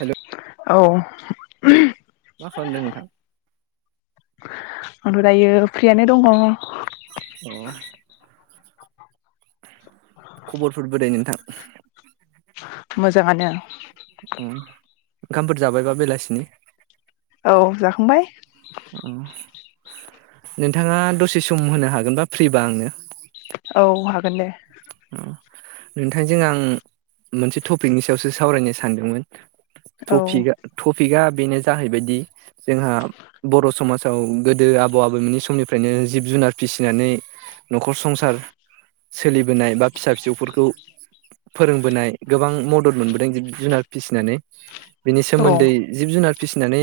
Hello औ मा खालामदों नोंथां? आंथ' दायो फ्रियानो दङ। अ खबरफोर बोरै नोंथां? मोजाङानो। उम ओंखामफोर जाबायबा बेलासिनि? औ जाखांबाय अ नोंथाङा दसे सम होनो हागोनबा फ्रिबा आंनो? औ हागोन दे। नोंथांजों आं मोनसे टपिकनि सायावसो सावरायनो सानदोंमोन। औ टफिगा टफिकया बेनो जाहैबायदि जोंहा बर' समाजाव गोदो आबौ आबौमोननि समनिफ्रायनो जिब जुनार फिसिनानै न'खर संसार सोलि बोनाय बा फिसा फिसौफोरखौ फोरोंबोनाय गोबां मदद मोनबोदों जुनार फिसिनानै बिनि औ सोमोन्दै जिब जुनार फिसिनानै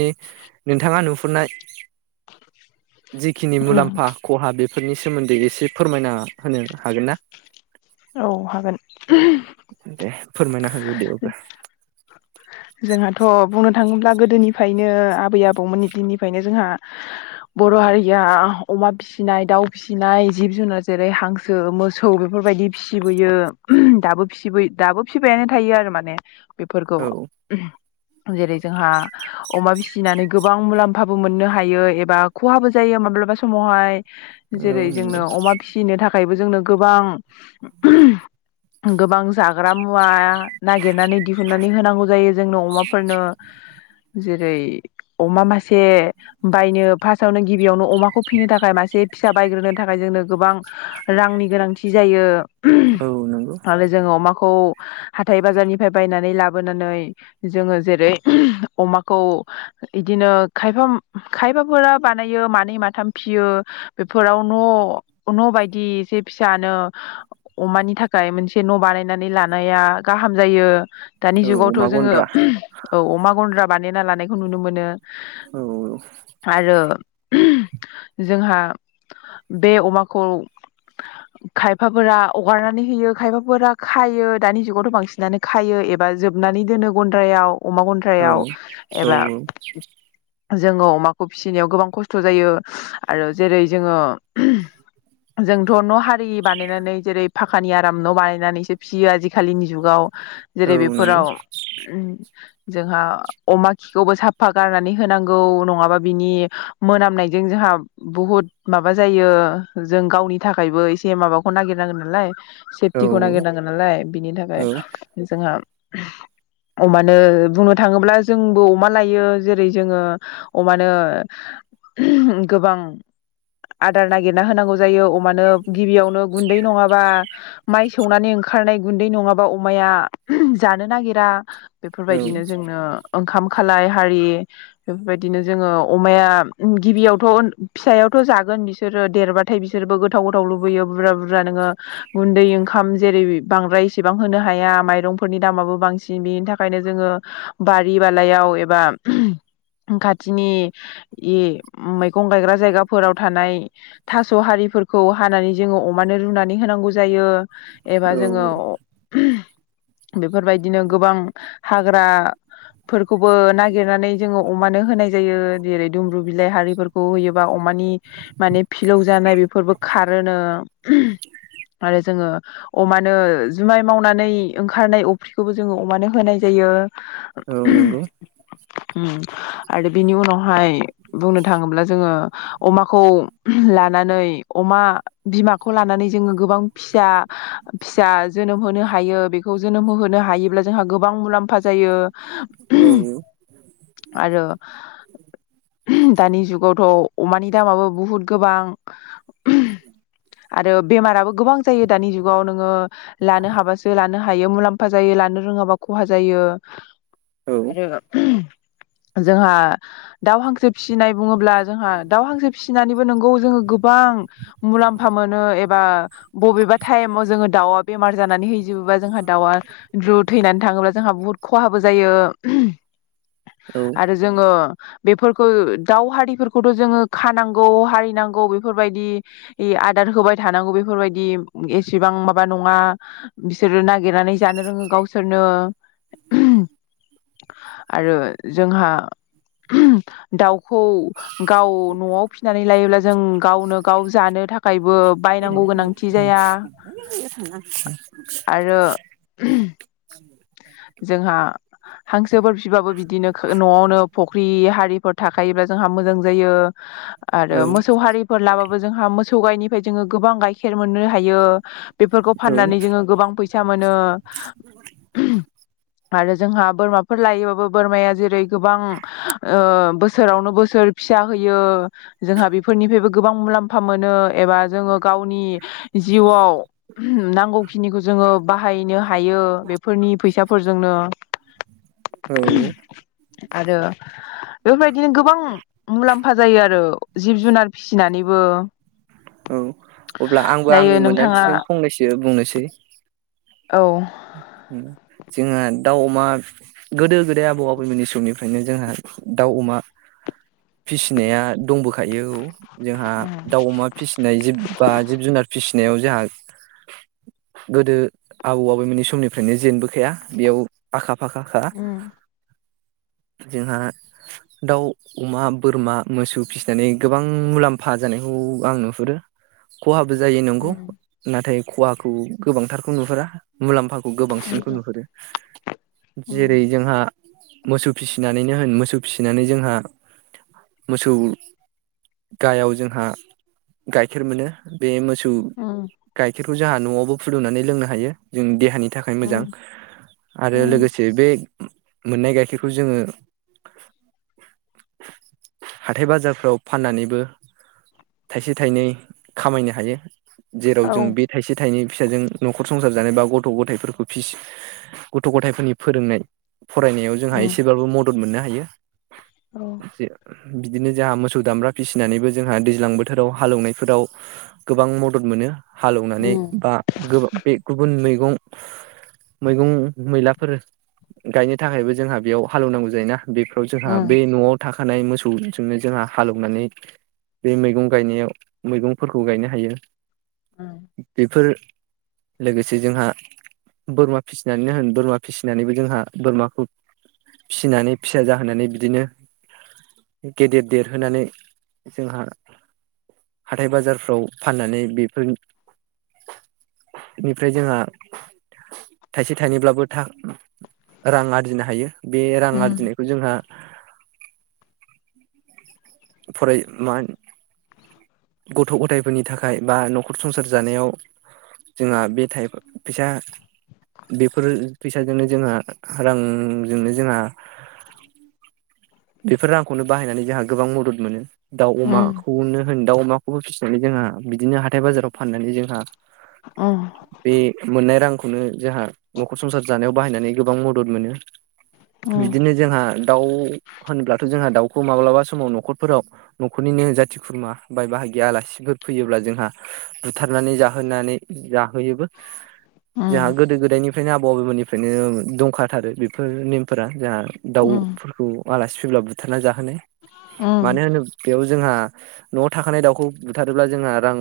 नोंथाङा नुहुरनाय जिखिनि उम मुलाम्फा खहा बे फोरनि सोमोन्दै एसे फोरमायना होनो हागोन ना औ हागोन दे फोरमायना होग्रोदो अब्ला। जोंहाथ' बुं बुंनो थाङोब्ला गोदोनिफ्रायनो आबै आबौमोननि दिननिफ्रायनो जोंहा बर' हारिया अमा फिसिनाय दाउ फिसिनाय जिब जुनार जेरै हांसो मोसौ बेफोरबायदि फिसिबोयो दाबो फियो दाबो फबायायानो थायो आरो माने बेफोरखौ औ जेरै जोंहा अमा फिसिनानै गोबां मुलाम्फाबो मोननो हायो एबा खहाबो जायो माब्लाबा समावहाय औ जेरै जोंनो नंगौ अमा फिसिनो थाखायबो जोंनो गोबां गोबां जाग्रा मुवा नागिरनानै दिहुननानै होनांगौ जायो जोंनो अमाफोरनो जेरै अमा मासे बायनो फार्स्टआवनो गिबियावनो अमाखौ फिसिनो थाखाय मासे फिसा बायग्रोनो थाखाय जोंनो गोबां रांनि गोनांथि जायो औ नंगौ आरो जोङो अमाखौ हाथाय बाजारनिफ्राय बायनानै लाबोनानै जोङो जेरै अमाखौ इदिनो खायफा खायफाफोरा बानायो मानै माथाम फियो बेफोराव न' न' बायदि एसे फिसानो अमानि थाखाय मोनसे न' बानाय बायनानै लानाया गाहाम जायो दानि औ जुगावथ' अमा जोङो गन्द्रा औ अमा गन्द्रा बानाय ना लानायखौ नुनो मोनो औ आरो जोंहा बे अमाखौ खायफाफोरा हगारनानै होयो खायफाफोरा खायो दानि जुगावथ' बांसिनानो खायो एबा जोबनानै दोनो गन्द्रायाव अमा औ गन्न्द्रायाव औ एबा जोङो अमाखौ फिसिनायाव गोबां खस्थ' जायो आरो जेरै जोङो जोंथ' न' हारि बानायनानै जेरै फाखानि आराम न' बानायनानै िसियो आजि आथिखालिनि जुगाव औ जेरै नंगौ बेफोराव जोंहा अमा खिखौबो साफा गारनानै होनांगौ नङाबा बिनि मोनामनायजों जोंहा बुहुद माबा जायो जों गावनि थाखायबो एसे माबाखौ नागिरनांगोन नालाय औ सेथि गना ग नांगोन ालाय बिनि थाखाय जों अमानो बुंनो थाङोब्ला जोंबो अमा लायो जेरै जोङो अमानो गोबां ग ग संनानै ओं खारनाय गुन्दै नङाबा अमाया जानो नागिरा औ बेफोरबायदिनो जोंनो ओंखाम खालाय हारि बेफोरबायदिनो जोङो अमाया गिबियावथ' फिसायावथ' जागोन बिसोरो देरबाथाय बिसोरबो गोथाव गोथाव लुबैयो बुरजा बुरजा नोङो गुन्दै ओंखाम जेरै बांद्रायसेबां होनो हाया माइरंफोरनि दामाबो बांसिन बेनि थाखायनो जोङो बारि बालायाव एबा खाथिनि मैगं गायग्रा जायगाफोराव थानाय थास' हारिफोरखौ हानानै जोङो अमानो रुनानै होनांगौ जायो जोङो बेफोरबायदिनो गोबां हाग्राफोरखौबो नागिरनानै जोङो अमानो होनाय जायो जेरै दुमब्रु बिलाइ हारिफोरखौ होयोबा अमानि माने फिलौ जानाय बेफोरबो खारोनो आरो जोङो औ। अमानो जुमाय मावनानै ओंखारनाय अफ्रिखौबो जोङो अमानो होनाय जायो। औ नंगौ। [inaudible] आरो बिनि उनावहाय बुंनो थाङोब्ला जोङो अमाखौ लानानै अमा बिमाखौ लानानै जोङो गोबां फिसा फिसा जोनोम होनो हायो बेखौ जोनोम होहोनो हायोब्ला जोंहा गोबां मुलामफा जायो औ औ आरो दानि जुगावथ' अमानि दामाबो बुहुत गोबां [inaudible] आरो बेमाराबो गोबां जायो दानि जुग गाव नोङो लानो हाबासो लानो हायो मुलामफा जायो लानो औ [unintelligible] जोंहा दाउ हांसो फिसिनाय बुङोब्ला जोंहा दाउ हां टायेमाव जोङो दावाग बेमार जानानै हैजोबोबा जोंहा दाउआ द्रु थैनानै थाङोब्ला जोंहा बुहुत ख'हाबो जायो। आरो जोङो बेफोरखौ दाव हारिफोरखौथ' जोङो खानांगौ हारिनांगौ बेफोरबायदि आदार होबाय थानांगौ बेफोरबायदि। एसेबां माबा नङा बिसोरो नागिरनानै जानो रोङो गावसोरनो आरो जोंहा दाउ खौ गाव न'आव फिनानै लायोब्ला जों गावनो गाव जानो थाखायबो बायनांगौ गोनांथि जाया आरो [unintelligible] जोंहा हांस [unintelligible] बिबाबो बिदिनो न'आवनो फुख्रि हारिफोर थाखायोब्ला जोंहा मोजां जायो आरो मोसौ हालिफोर लाबा जोंहा मोसौ गायनिफ्राय जों गोबां गाइखेर मोननो हायो। बेफोरखौ फाननानै जोङो गोबां फैसा मोनो। आरो जोंहा बोरमाफोर लायोबाबो बोरमाया जेरै गोबां ओ बोसोरावनो बोसोर फिसा होयो जोंहा बेफोरनिफ्रायबो गोबां मुलाम्फा मोनो एबा जोङो गावनि जिउआव नांगौखिनिखौ जोङो बाहायनो हायो फोरनि फैसाफोरजोंनो औ आरो बेफोरबायदिनो गोबां मुलाम्फा सफा जायो आरो जिब जुनार फिसिनानैबो औ अब्ला आंबो दायो आंनि नोंथाङा मोन्दांथिजों फंनैसो बुंनोसै औ जोंङो दाउ अमा गोदो गोदाय आबौ आबैमोननि समनिफ्रायनो जोंहा दाउ अमा फिसिनाया दंबोखायो औ जोंहा उम दाउ अमा फिसिनाय जिब बा जिब जुनार फिसिनाय नायाव जोंहा गोदो आबौ आबैमोननि समनिफ्रायनो जेनबोखाया बेयाव आखा फाखाखा जोंहा दाउ अमा बोरमा मोसौ फिसिनानै गोबां मुलाम्फा जानायखौ आं नुहुरो खहा बो जायो नोंखौ उम नाथाय खहाखौ गोबांंथारखौ नुहेरा मुलाम्फाखौ गोबांसिनखौ नुहुरो जेरै उम जोंहा मोसौ फिसिनानैनो होन मोसौ फिसिनानै जोंहा मोसौ गायाव जोंहा गाइखेर मोनो बे सौ गाय उम गाइखेरखौ जोंहा न'आवबो फुुंदुंनानै लोंनो हायो जोंनि देहानि नि थाखाय मोजां उम आरो लोगोसे बे मोननाय गाइखेरखौ जोङो हाथाय बाजारफ्राव फाननानैबो थाइसे थाइनै खामायनो हायो जेराव औ जों बे थाइसे थाइनै फिसाजों न'खर संसार जानाय बा गथ' गथायफोरखौ फिस गथ' गथायफोरनि फोरोंनाय फरायनायाव जोंहा उम एसेबाबो मद मदद मोननो हायो औ से। बिदिनो जोंहा मोसौ दामब्रा फिसिनानैबो जोंहा दैज्लां बोथोराव हालौवनायफोराव गोबां मदद मोनो। हालेवनानै उम बा गोब बे गुबुन मै मैगं मैगं मैलाफोर गायनो थाखायबो जोंहा बेयाव हालौवनांगौ जायोना। बेफोराव जोंहा उम बे न'आव थाखानाय मोसौजोंनो जोंहा हालेवनानै बे मैगं गायनायाव मैगंफोरखौ गायनो हायो। औ बेफोर लोगोसे जोंहा बोरमा फिसिनानैनो होन बोरमा फिसिनानैबो जोंहा बोरमाखौ फिसिनानै फिसा जाहोनानै बिदिनो गेदेर देरहोनानै जोंहा हाथाइ बाजारफ्राव फाननानै बेफोरनिफ्राय जोंहा थाइसे थाइनैब्लाबो था रां आरजिनो हायो। बे रां आरजिनायखौ जोंहा फराय मा गथ' गथायफोरनि थाखाय बा न'खर संसार जानायाव जोंहा बे था फैसा बेफोर फैसाजोंनो जोंहा रांजोंनो जोंहा बेफोर रांखौनो बाहायनानै जोंहा गोबां मदद मोनो। दाउ अमाखौनो होनदावा हाखौबो फिसिनानै जोंहा बिदिनो हाथाय बाजाराव फाननानै जोंहा औ। बे मोननाय रांखौनो जोंहा न'खर संसार जानायाव बाहायनानै गोबां मदद मोनो बिदिनो जोंहा दाउ होनोब्लाथ' जोंहा दाउखौ माब्लाबा समाव न'खरफोराव न'खरनिनो जाथि खुरमा बाय बाहा आलासिफोर फैयोब्ला जोंहा बुथारनानै जाहोनानै जाहोयोबो। ज गोदो गोदायनि ओंखायनो आबौ आबौमोननिफ्रायनो दंखाथारो बेफोर नेमफोरा जाहा दाउफोरखौ आलासि फैब्ला बुथारना जाहोनो। मान होनो बेयाव जो जोंहा न'आव थाखानाय दाउ खौ बुथारोब्ला जोंहा रां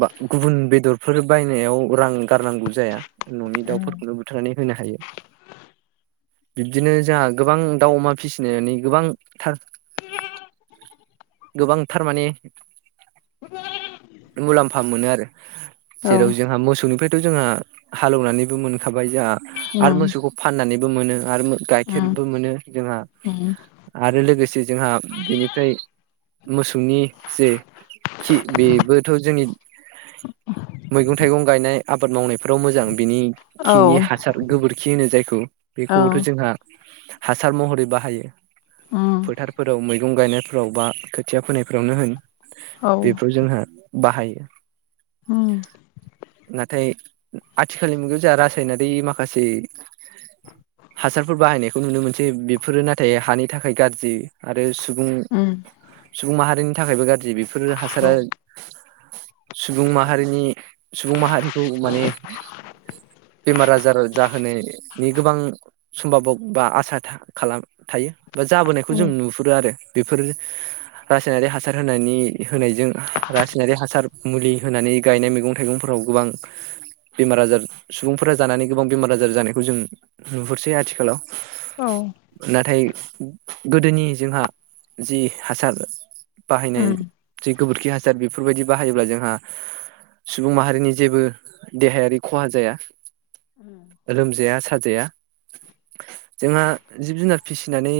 बा गुबुन बेदरफोर बायनायाव रां गारनांगौ जाया न'नि दाउफोरखौनो बुथारनानै होनो हायो बिब्दिनो जोंहा गोबां दाउ अमा फिसिनानै गोबांथार गोबां थारमाने मुलाम्फा मोनो आरो। जेराव जोंहा मोसौनिफ्राय थ' जोंहा हालेवनानैबो मोनखाबाय जोंहा आरो मोसौखौ फाननानै मोनो आरो गाइखेरबो मोनो जोंहा आरो लोगोसे जोंहा बेनिफ्राय मोसौनि जे खि बेबोथ' जोंनि मैगं-थाइगं गायनाय आबाद मावनायफ्राव मोजां बिनि खिनि हासार गोबोरखि होनो जाय थ' बेखौबोथ' जोंहा हासार महरै बाहायो फोथार फोराव मैगं गायनाय फोराव बा खोथिया फोनाय फ्रावनो होन बे फ्राव जोंहा बाहायो। नाथाय आथिखालनि मुगायाव जोंहा रासायनारि माखासे हासार फोर बाहायनायखौ नुनो मोनसै बेफोरो नाथाय हानि थाखाय गाज्रि आरो सुबुं सुबुं माहारिनि थाखायबो गाज्रि बेफोर हासारा सुबुं माहारिनि सुबुं माहारिखौ माने बेमार आजार जाहोनो नि गोबां समबा भब बा आसा था खालाम थायो बा जाबोनायखौ जों नुहुरो आरो बेफोरो रासायनारि हासार होनायनि होनायजों रासायनारि हासार मुलि होनानै गायनाय मैगं थाइगं फोराव गोबां बेमार आजार सुबुं फोरा जानानै गोबां बेमार आजार जानायखौ जों नुहुरसै आथिखालाव नाथाय गोदोनि जोंहा जि हासार बाहायनाय जे गोबोर खि हासार बेफोर बायदि बाहायोब्ला जोंहा सुबुं माहारिनि जेबो देहायारि खहा जाया लोमजाया साजाया जोंहा जिब जुनार फिसि नानै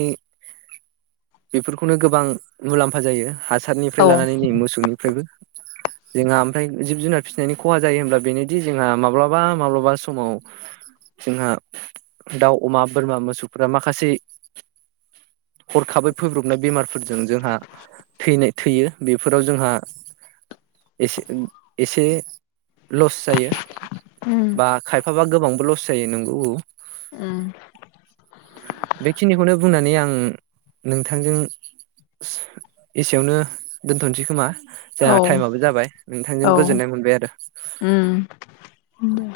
बेफोरखौनो गोबां मुलाम्फा जायो। हासार निफ्राय लानानै नै मोसौनि फ्रायबो। जोंहा ओमफ्राय जिब जुनार फिसिनायनि खहा जायो होनब्ला बेनोदि जोंहा माब्लाबा माब्लाबा समाव जोंहा दाउ अमा बोरमा मोसौफ्रा माखासे हरखाबै फैब्रबनाय बेमार फोरजों जोंहा थैनाय थैयो बेफोराव जोंहा एसे एसे लस जायो। बा खाय बाबा गोबांबो लस जायो नंगौ बे खिनिखौनो बुंनानै आं नोंथांजों एसे यावनो दोनथसै खोमा? जोंहा टाइमाबो जाबाय नोंथांजों गोजोननाय मोनबाय आरो। औ